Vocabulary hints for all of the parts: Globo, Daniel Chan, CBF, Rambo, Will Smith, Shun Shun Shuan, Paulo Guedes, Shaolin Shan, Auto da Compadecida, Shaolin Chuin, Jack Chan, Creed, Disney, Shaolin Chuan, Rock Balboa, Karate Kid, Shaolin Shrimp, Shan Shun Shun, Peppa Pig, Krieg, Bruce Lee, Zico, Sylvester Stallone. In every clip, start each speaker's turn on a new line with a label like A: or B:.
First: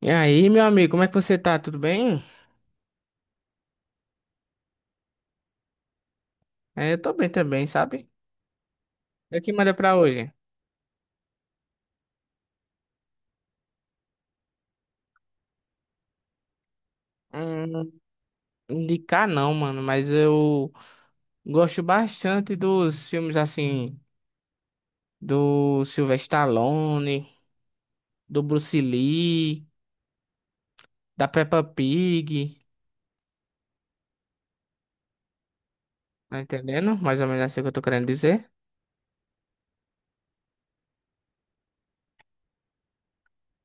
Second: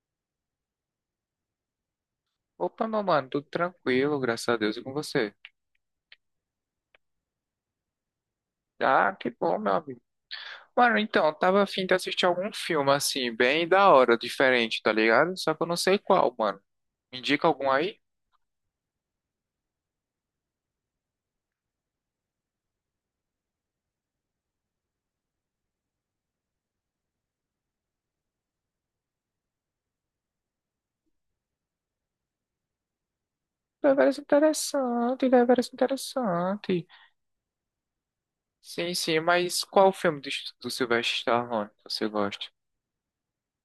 A: E aí, meu amigo, como é que você tá? Tudo bem?
B: Opa, meu mano, tudo tranquilo, graças a Deus e com você.
A: É, eu tô bem também, sabe?
B: Ah, que
A: E o que
B: bom, meu
A: manda pra
B: amigo.
A: hoje?
B: Mano, então, eu tava afim de assistir algum filme assim, bem da hora, diferente, tá ligado? Só que eu não sei qual, mano. Me Indica algum
A: Hum,
B: aí?
A: indicar não, mano, mas eu gosto bastante dos filmes assim, do Sylvester Stallone, do Bruce Lee, da Peppa Pig,
B: Deveras interessante, deveras
A: tá
B: interessante.
A: entendendo? Mais ou menos assim que eu tô querendo dizer.
B: Sim, sim, mas qual o filme do Sylvester Stallone que você gosta?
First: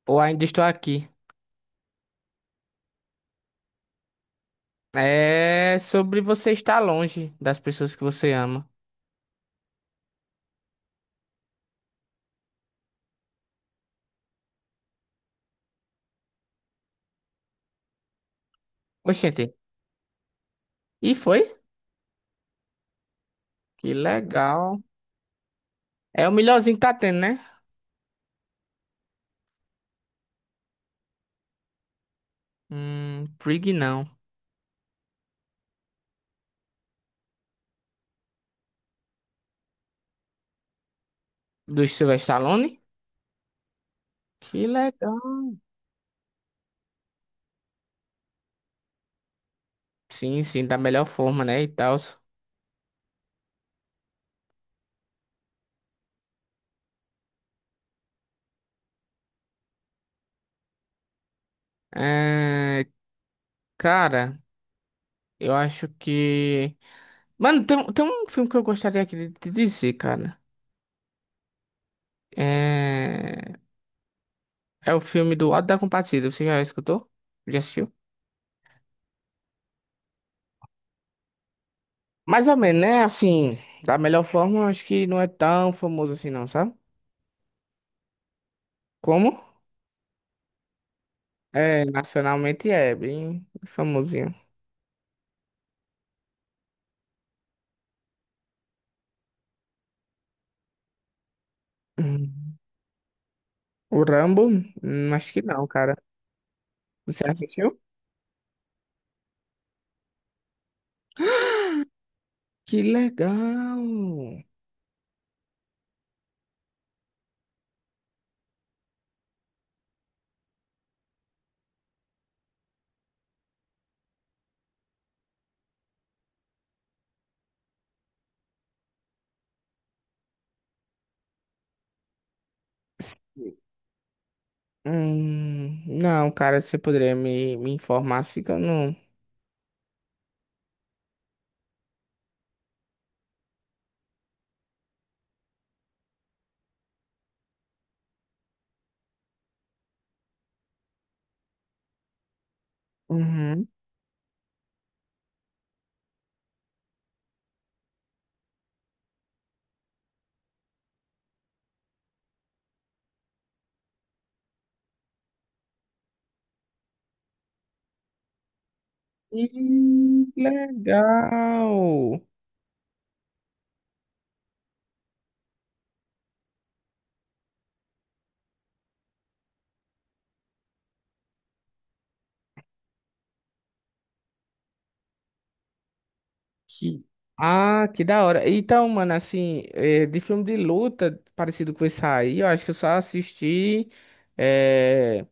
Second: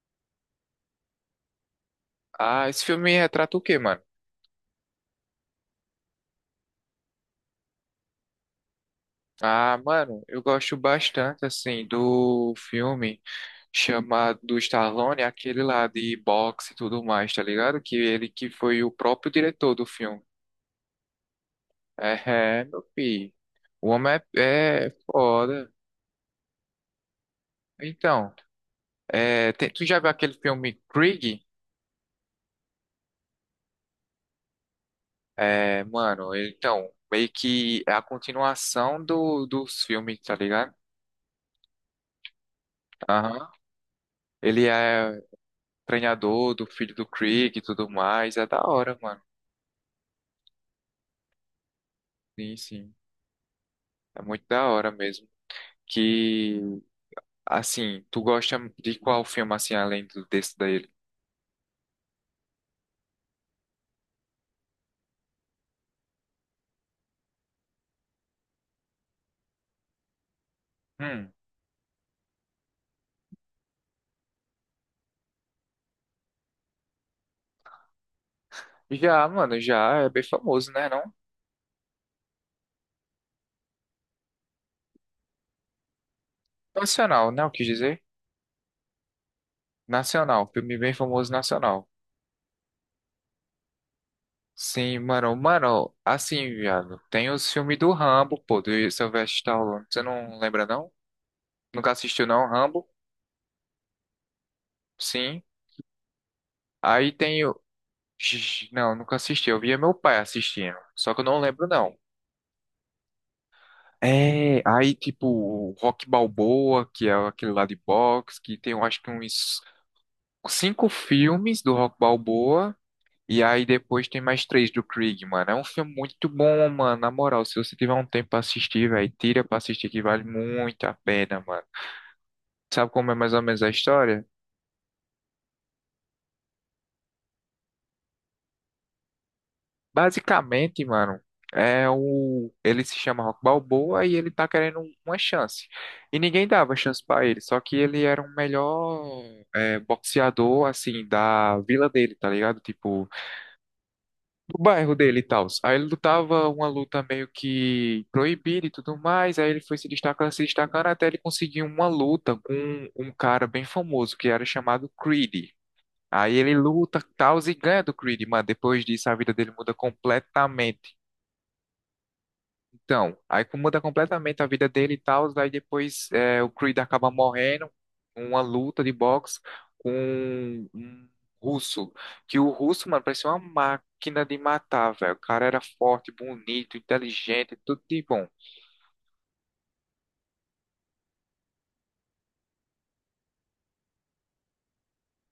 A: Ou ainda estou aqui.
B: Ah, esse filme retrata o quê, mano?
A: É sobre você estar longe das pessoas que você ama.
B: Ah, mano, eu gosto bastante, assim, do filme chamado do Stallone, aquele lá de boxe e tudo mais, tá ligado? Que ele que foi o próprio
A: Oxente,
B: diretor do filme.
A: e foi?
B: É, é, meu filho. O
A: Que
B: homem
A: legal.
B: é foda.
A: É o melhorzinho que tá tendo, né?
B: Então, é, tu já viu aquele filme Krieg?
A: Prig não.
B: É, mano, então, meio que é a continuação dos filmes, tá ligado?
A: Do Sylvester Stallone?
B: Aham.
A: Que
B: Ele
A: legal.
B: é treinador do filho do Krieg e tudo mais. É da hora, mano.
A: Sim, sim, da melhor forma, né? E tal.
B: Sim, sim. É muito da hora mesmo. Que, assim, tu gosta de qual filme, assim, além do, desse daí?
A: É, cara, eu acho que. Mano, tem um filme que eu gostaria aqui de te dizer, cara.
B: Hum,
A: É. É o filme do Auto da Compadecida. Você já escutou? Já assistiu?
B: já, mano, já é bem famoso, né, não?
A: Mais ou menos, né? Assim, da melhor forma, eu acho que não é tão famoso assim, não, sabe?
B: Nacional, né, eu quis dizer?
A: Como?
B: Nacional, filme bem famoso
A: É,
B: nacional.
A: nacionalmente é bem famosinho.
B: Sim, mano, mano, assim, viado, tem os filmes do Rambo, pô, do Sylvester Stallone, você não lembra, não? Nunca assistiu, não,
A: Hum.
B: Rambo?
A: O Rambo? Acho
B: Sim.
A: que não, cara.
B: Aí
A: Você
B: tem o...
A: assistiu?
B: Ixi, não, nunca assisti, eu via meu pai assistindo, só que eu não lembro, não.
A: Que legal!
B: É, aí tipo o Rock Balboa, que é aquele lá de boxe, que tem eu acho que uns cinco filmes do Rock Balboa, e aí depois tem mais três do Krieg, mano. É um filme muito bom, mano, na moral, se você tiver um tempo pra assistir, velho, tira pra assistir que vale muito a pena, mano. Sabe como é mais ou menos a história?
A: Não, cara, você poderia me informar assim que eu não.
B: Basicamente, mano, é o ele se chama Rock Balboa e ele tá querendo uma chance. E ninguém dava chance pra ele, só que ele era o melhor é, boxeador assim da vila dele, tá ligado? Tipo,
A: Uhum.
B: do bairro dele e tal. Aí ele lutava uma luta meio que proibida e tudo mais, aí ele foi se destacando, se destacando até ele conseguir uma luta com um cara bem famoso que era chamado Creed. Aí ele luta, tal, e ganha do Creed, mano. Depois disso, a vida dele muda
A: Ih, que
B: completamente.
A: legal!
B: Então, aí como muda completamente a vida dele e tal, aí depois é, o Creed acaba morrendo uma luta de boxe com um russo. Que o russo, mano, parecia uma máquina de matar, velho. O cara era forte, bonito,
A: Que...
B: inteligente, tudo
A: Ah,
B: de
A: que da
B: bom.
A: hora. Então, mano, assim, de filme de luta, parecido com esse aí, eu acho que eu só assisti. É,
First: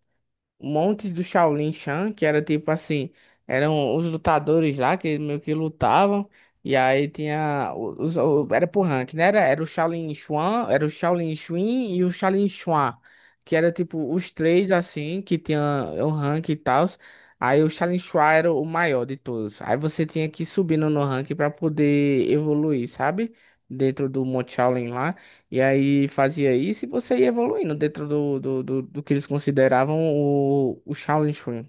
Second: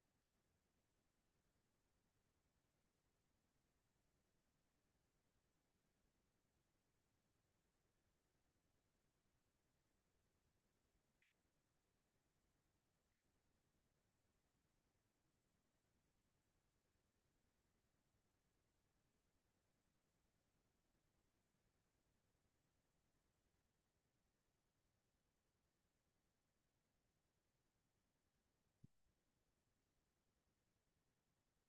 A: um monte do Shaolin Shan, que era tipo assim, eram os lutadores lá que meio que lutavam, e aí era por rank, né? Era o Shaolin Chuan, era o Shaolin Chuin e o Shaolin Chuan, que era tipo os três assim, que tinha o rank e tal. Aí o Shaolin Chuan era o maior de todos. Aí você tinha que ir subindo no rank pra poder evoluir, sabe? Dentro do Monte Shaolin lá. E aí fazia isso e você ia evoluindo dentro do que eles consideravam o Shaolin Shrimp,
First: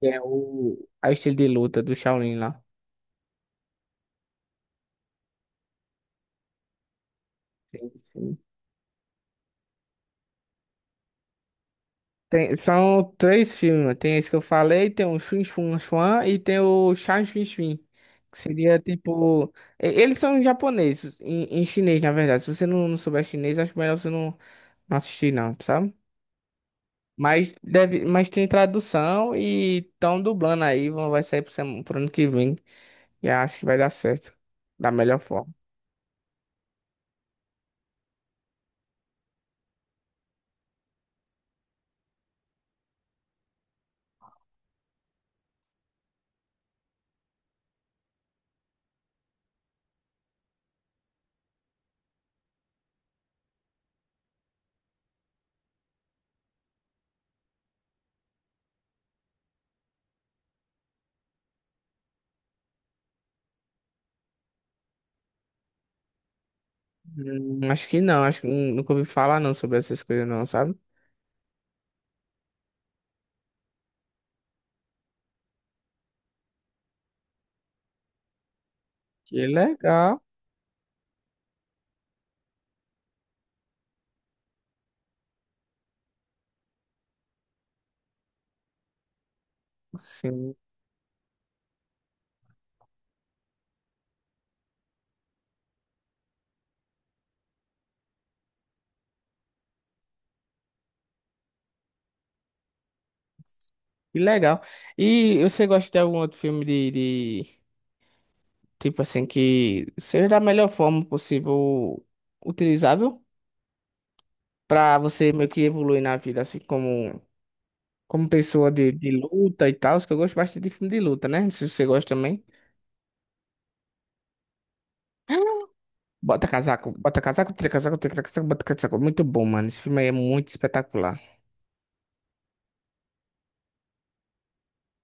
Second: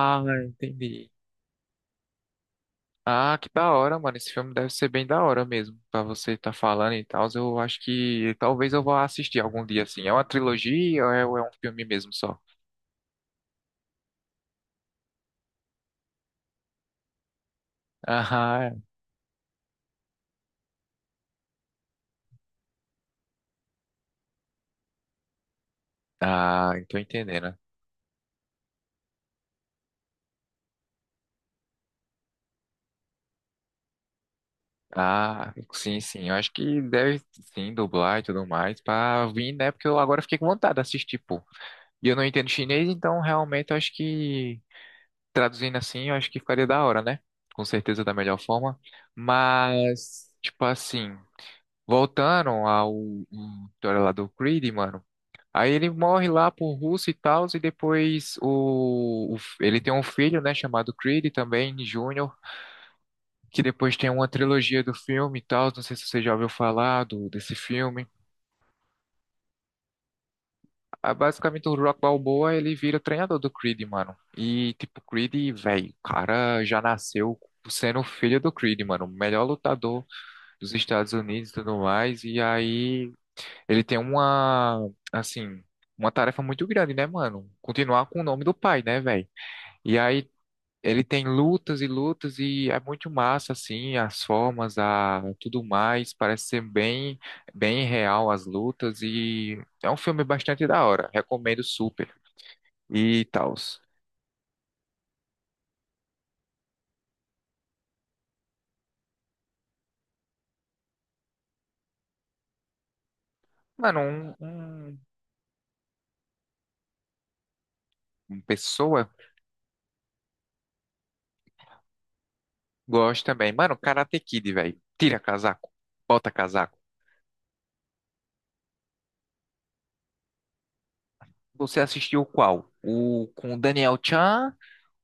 A: que é o a
B: entendi.
A: estilo de luta do Shaolin lá.
B: Ah, que da hora, mano. Esse filme deve ser bem da hora mesmo, pra você estar falando e tal. Eu acho
A: Sim,
B: que
A: sim.
B: talvez eu vá assistir algum dia, assim. É uma trilogia ou é um filme mesmo só?
A: Tem, são três filmes, tem esse que eu falei, tem o Shun Shun Shuan e tem o Shan Shun Shun, que
B: Ah,
A: seria tipo... Eles são japoneses, em chinês na verdade, se você não souber chinês, acho melhor você não assistir não, sabe?
B: ah, tô
A: Mas,
B: entendendo.
A: deve, mas tem tradução e estão dublando aí, vai sair pro, pro ano que vem. E acho que vai dar certo. Da melhor
B: Ah,
A: forma.
B: sim, sim. Eu acho que deve sim dublar e tudo mais pra vir, né? Porque eu agora fiquei com vontade de assistir, pô. E eu não entendo chinês, então realmente eu acho que traduzindo assim, eu acho que ficaria da hora, né? Com certeza da melhor forma. Mas, tipo assim, voltando ao à história lá do Creed, mano. Aí ele morre lá pro russo e tal, e depois ele tem um filho, né, chamado Creed também, Júnior que depois tem uma trilogia do filme e tal, não sei se você já ouviu falar desse
A: Acho que
B: filme.
A: não, acho que nunca ouvi falar não sobre essas coisas não, sabe?
B: Ah, basicamente o Rock Balboa, ele vira treinador do Creed, mano. E tipo, Creed, velho, o cara já nasceu sendo filho do Creed, mano, o melhor
A: Que
B: lutador
A: legal.
B: dos Estados Unidos e tudo mais. E aí ele tem uma, assim, uma tarefa muito grande, né, mano? Continuar com o nome do pai, né, velho? E aí
A: Sim,
B: Ele tem lutas e lutas e é muito massa, assim, as formas, a tudo mais, parece ser bem, bem real as lutas e é um filme bastante da hora, recomendo super e tals.
A: que legal. E você gosta de algum outro filme de tipo assim, que seja da melhor forma possível utilizável
B: Mano,
A: pra
B: um-
A: você meio que evoluir na vida, assim, como, como
B: uma
A: pessoa
B: pessoa
A: de luta e tal, que eu gosto bastante de filme de luta, né? Se você gosta também.
B: gosta também. Mano, Karate Kid, velho, tira casaco, bota casaco.
A: Bota casaco, tira casaco, tira casaco, bota casaco. Muito bom, mano. Esse filme aí é muito espetacular.
B: Você assistiu qual? O com o Daniel Chan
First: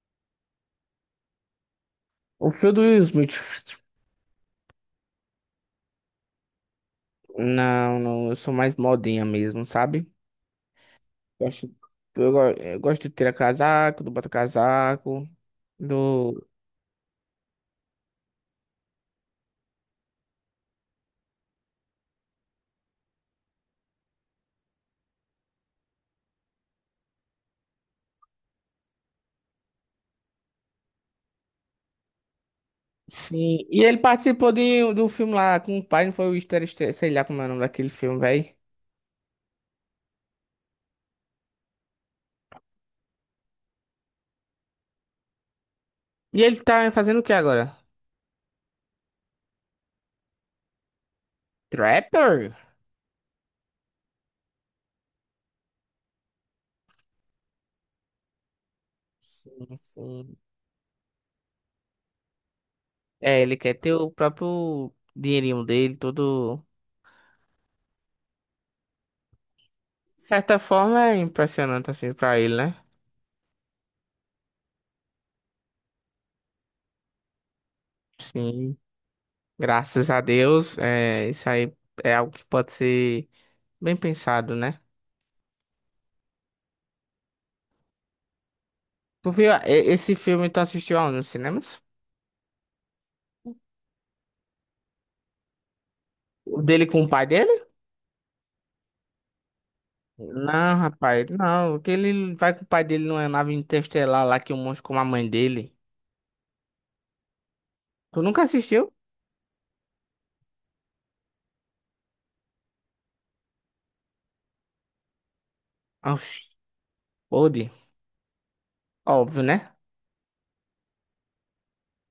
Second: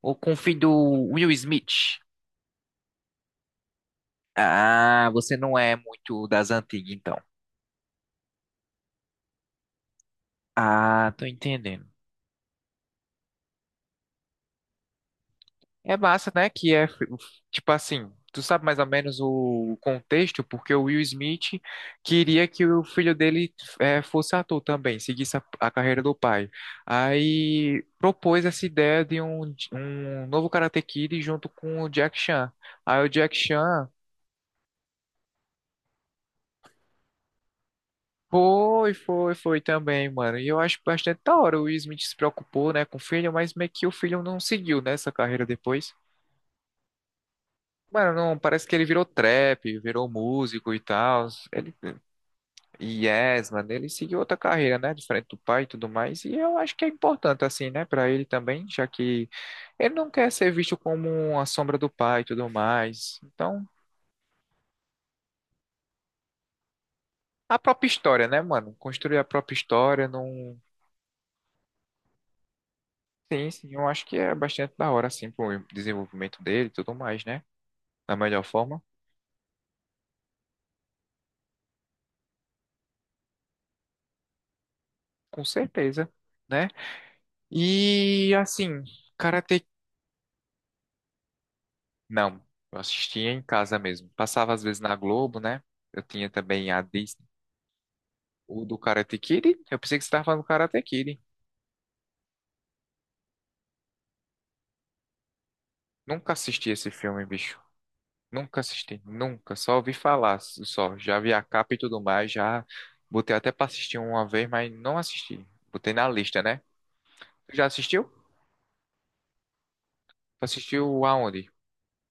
B: ou com o filho do Will Smith?
A: O filme do Will Smith.
B: Ah, você não é muito das antigas, então.
A: Não, não, eu sou mais modinha mesmo, sabe?
B: Ah, tô
A: Gosto,
B: entendendo.
A: eu gosto de tirar casaco, do bota casaco,
B: É massa,
A: do.
B: né? Que é, tipo assim, tu sabe mais ou menos o contexto, porque o Will Smith queria que o filho dele fosse ator também, seguisse a carreira do pai. Aí propôs essa ideia de um novo Karate Kid junto com o Jack Chan. Aí o Jack
A: Sim, e
B: Chan
A: ele participou do filme lá com o pai, não foi o Easter, sei lá como é o nome daquele filme, velho.
B: foi, foi também, mano. E eu acho bastante da hora. O Will Smith se preocupou, né, com o filho, mas meio que o filho não seguiu, nessa carreira depois.
A: E ele tá fazendo o que agora?
B: Mano, não, parece que ele virou trap, virou músico e tal. Ele,
A: Trapper?
B: yes, mano, ele seguiu outra carreira, né? Diferente do pai e tudo mais. E eu acho que é importante, assim, né, pra ele também, já que
A: Sim,
B: ele não quer
A: sim.
B: ser visto como a sombra do pai e tudo mais.
A: É, ele
B: Então,
A: quer ter o próprio dinheirinho dele, todo.
B: a própria história, né, mano? Construir a própria história
A: De certa
B: não.
A: forma é impressionante assim pra ele, né?
B: Sim, sim, eu acho que é bastante da hora, assim, pro desenvolvimento dele e tudo mais, né? Da melhor
A: Sim.
B: forma,
A: Graças a Deus, é, isso aí é algo que pode ser bem pensado, né?
B: com certeza, né? E, assim,
A: Tu
B: cara,
A: viu esse filme, tu assistiu aonde, nos cinemas?
B: não, eu assistia em casa mesmo. Passava às vezes na Globo, né? Eu tinha
A: O
B: também a
A: dele com o
B: Disney.
A: pai dele?
B: O do Karate Kid? Eu pensei que você estava falando do
A: Não,
B: Karate Kid.
A: rapaz, não. O que ele vai com o pai dele numa nave interestelar lá que o monstro com a mãe dele.
B: Nunca assisti esse filme, bicho.
A: Tu nunca
B: Nunca
A: assistiu?
B: assisti, nunca. Só ouvi falar, só. Já vi a capa e tudo mais. Já botei até pra assistir uma vez, mas não assisti. Botei na lista,
A: Oxi,
B: né? Tu já
A: pode.
B: assistiu?
A: Óbvio, né?
B: Tu assistiu aonde?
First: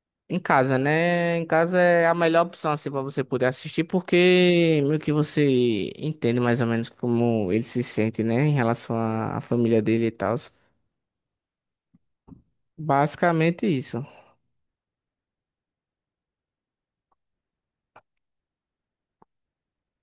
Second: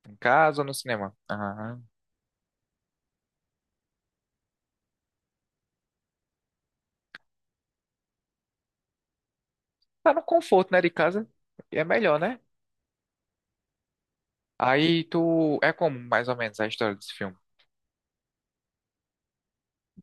B: Em
A: Em
B: casa ou no
A: casa,
B: cinema?
A: né? Em casa
B: Aham.
A: é a melhor opção, assim, pra você poder assistir, porque meio que você entende mais ou menos como ele se sente, né? Em relação à família dele e
B: Tá no
A: tal.
B: conforto, né? De casa. É melhor, né?
A: Basicamente isso.
B: Aí tu. É como mais ou menos a história desse filme?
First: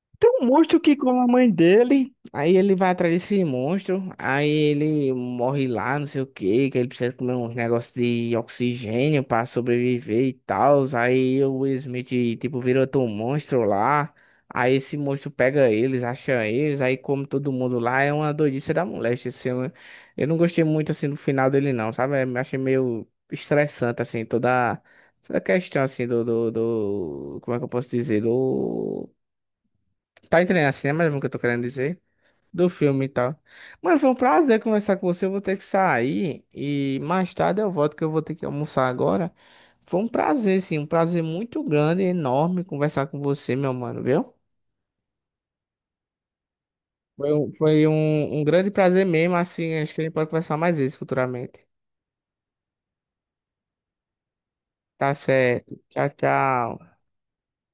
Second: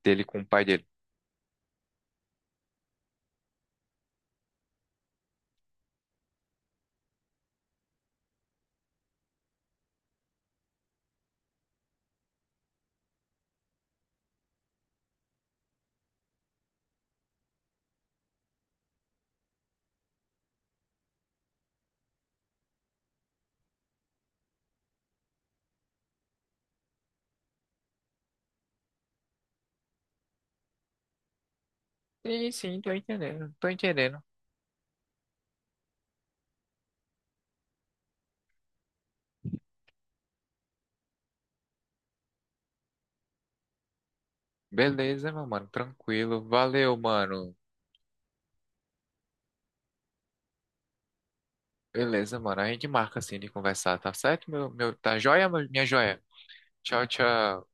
B: Dele
A: Tem
B: com o
A: um
B: pai
A: monstro
B: dele.
A: que come a mãe dele. Aí ele vai atrás desse monstro. Aí ele morre lá, não sei o que que ele precisa comer uns negócios de oxigênio pra sobreviver e tal. Aí o Will Smith, tipo, vira outro monstro lá. Aí esse monstro pega eles, acha eles. Aí come todo mundo lá. É uma doidice da moléstia esse filme. Eu não gostei muito, assim, do final dele, não, sabe? Eu achei meio estressante, assim, toda... Toda a questão, assim, como é que eu posso dizer? Do... Tá entendendo assim, né? Mais ou menos o que eu tô querendo dizer.
B: Sim,
A: Do
B: sim, tô
A: filme e tal.
B: entendendo, tô
A: Mano, foi um
B: entendendo.
A: prazer conversar com você. Eu vou ter que sair. E mais tarde eu volto, que eu vou ter que almoçar agora. Foi um prazer, sim. Um prazer muito grande, enorme conversar com você, meu mano, viu?
B: Beleza, meu mano, tranquilo. Valeu, mano.
A: Um grande prazer mesmo. Assim, acho que a gente pode conversar mais vezes futuramente.
B: Beleza, mano. A gente marca assim de conversar, tá certo?
A: Tá
B: Tá joia,
A: certo.
B: minha
A: Tchau,
B: joia?
A: tchau.
B: Tchau, tchau.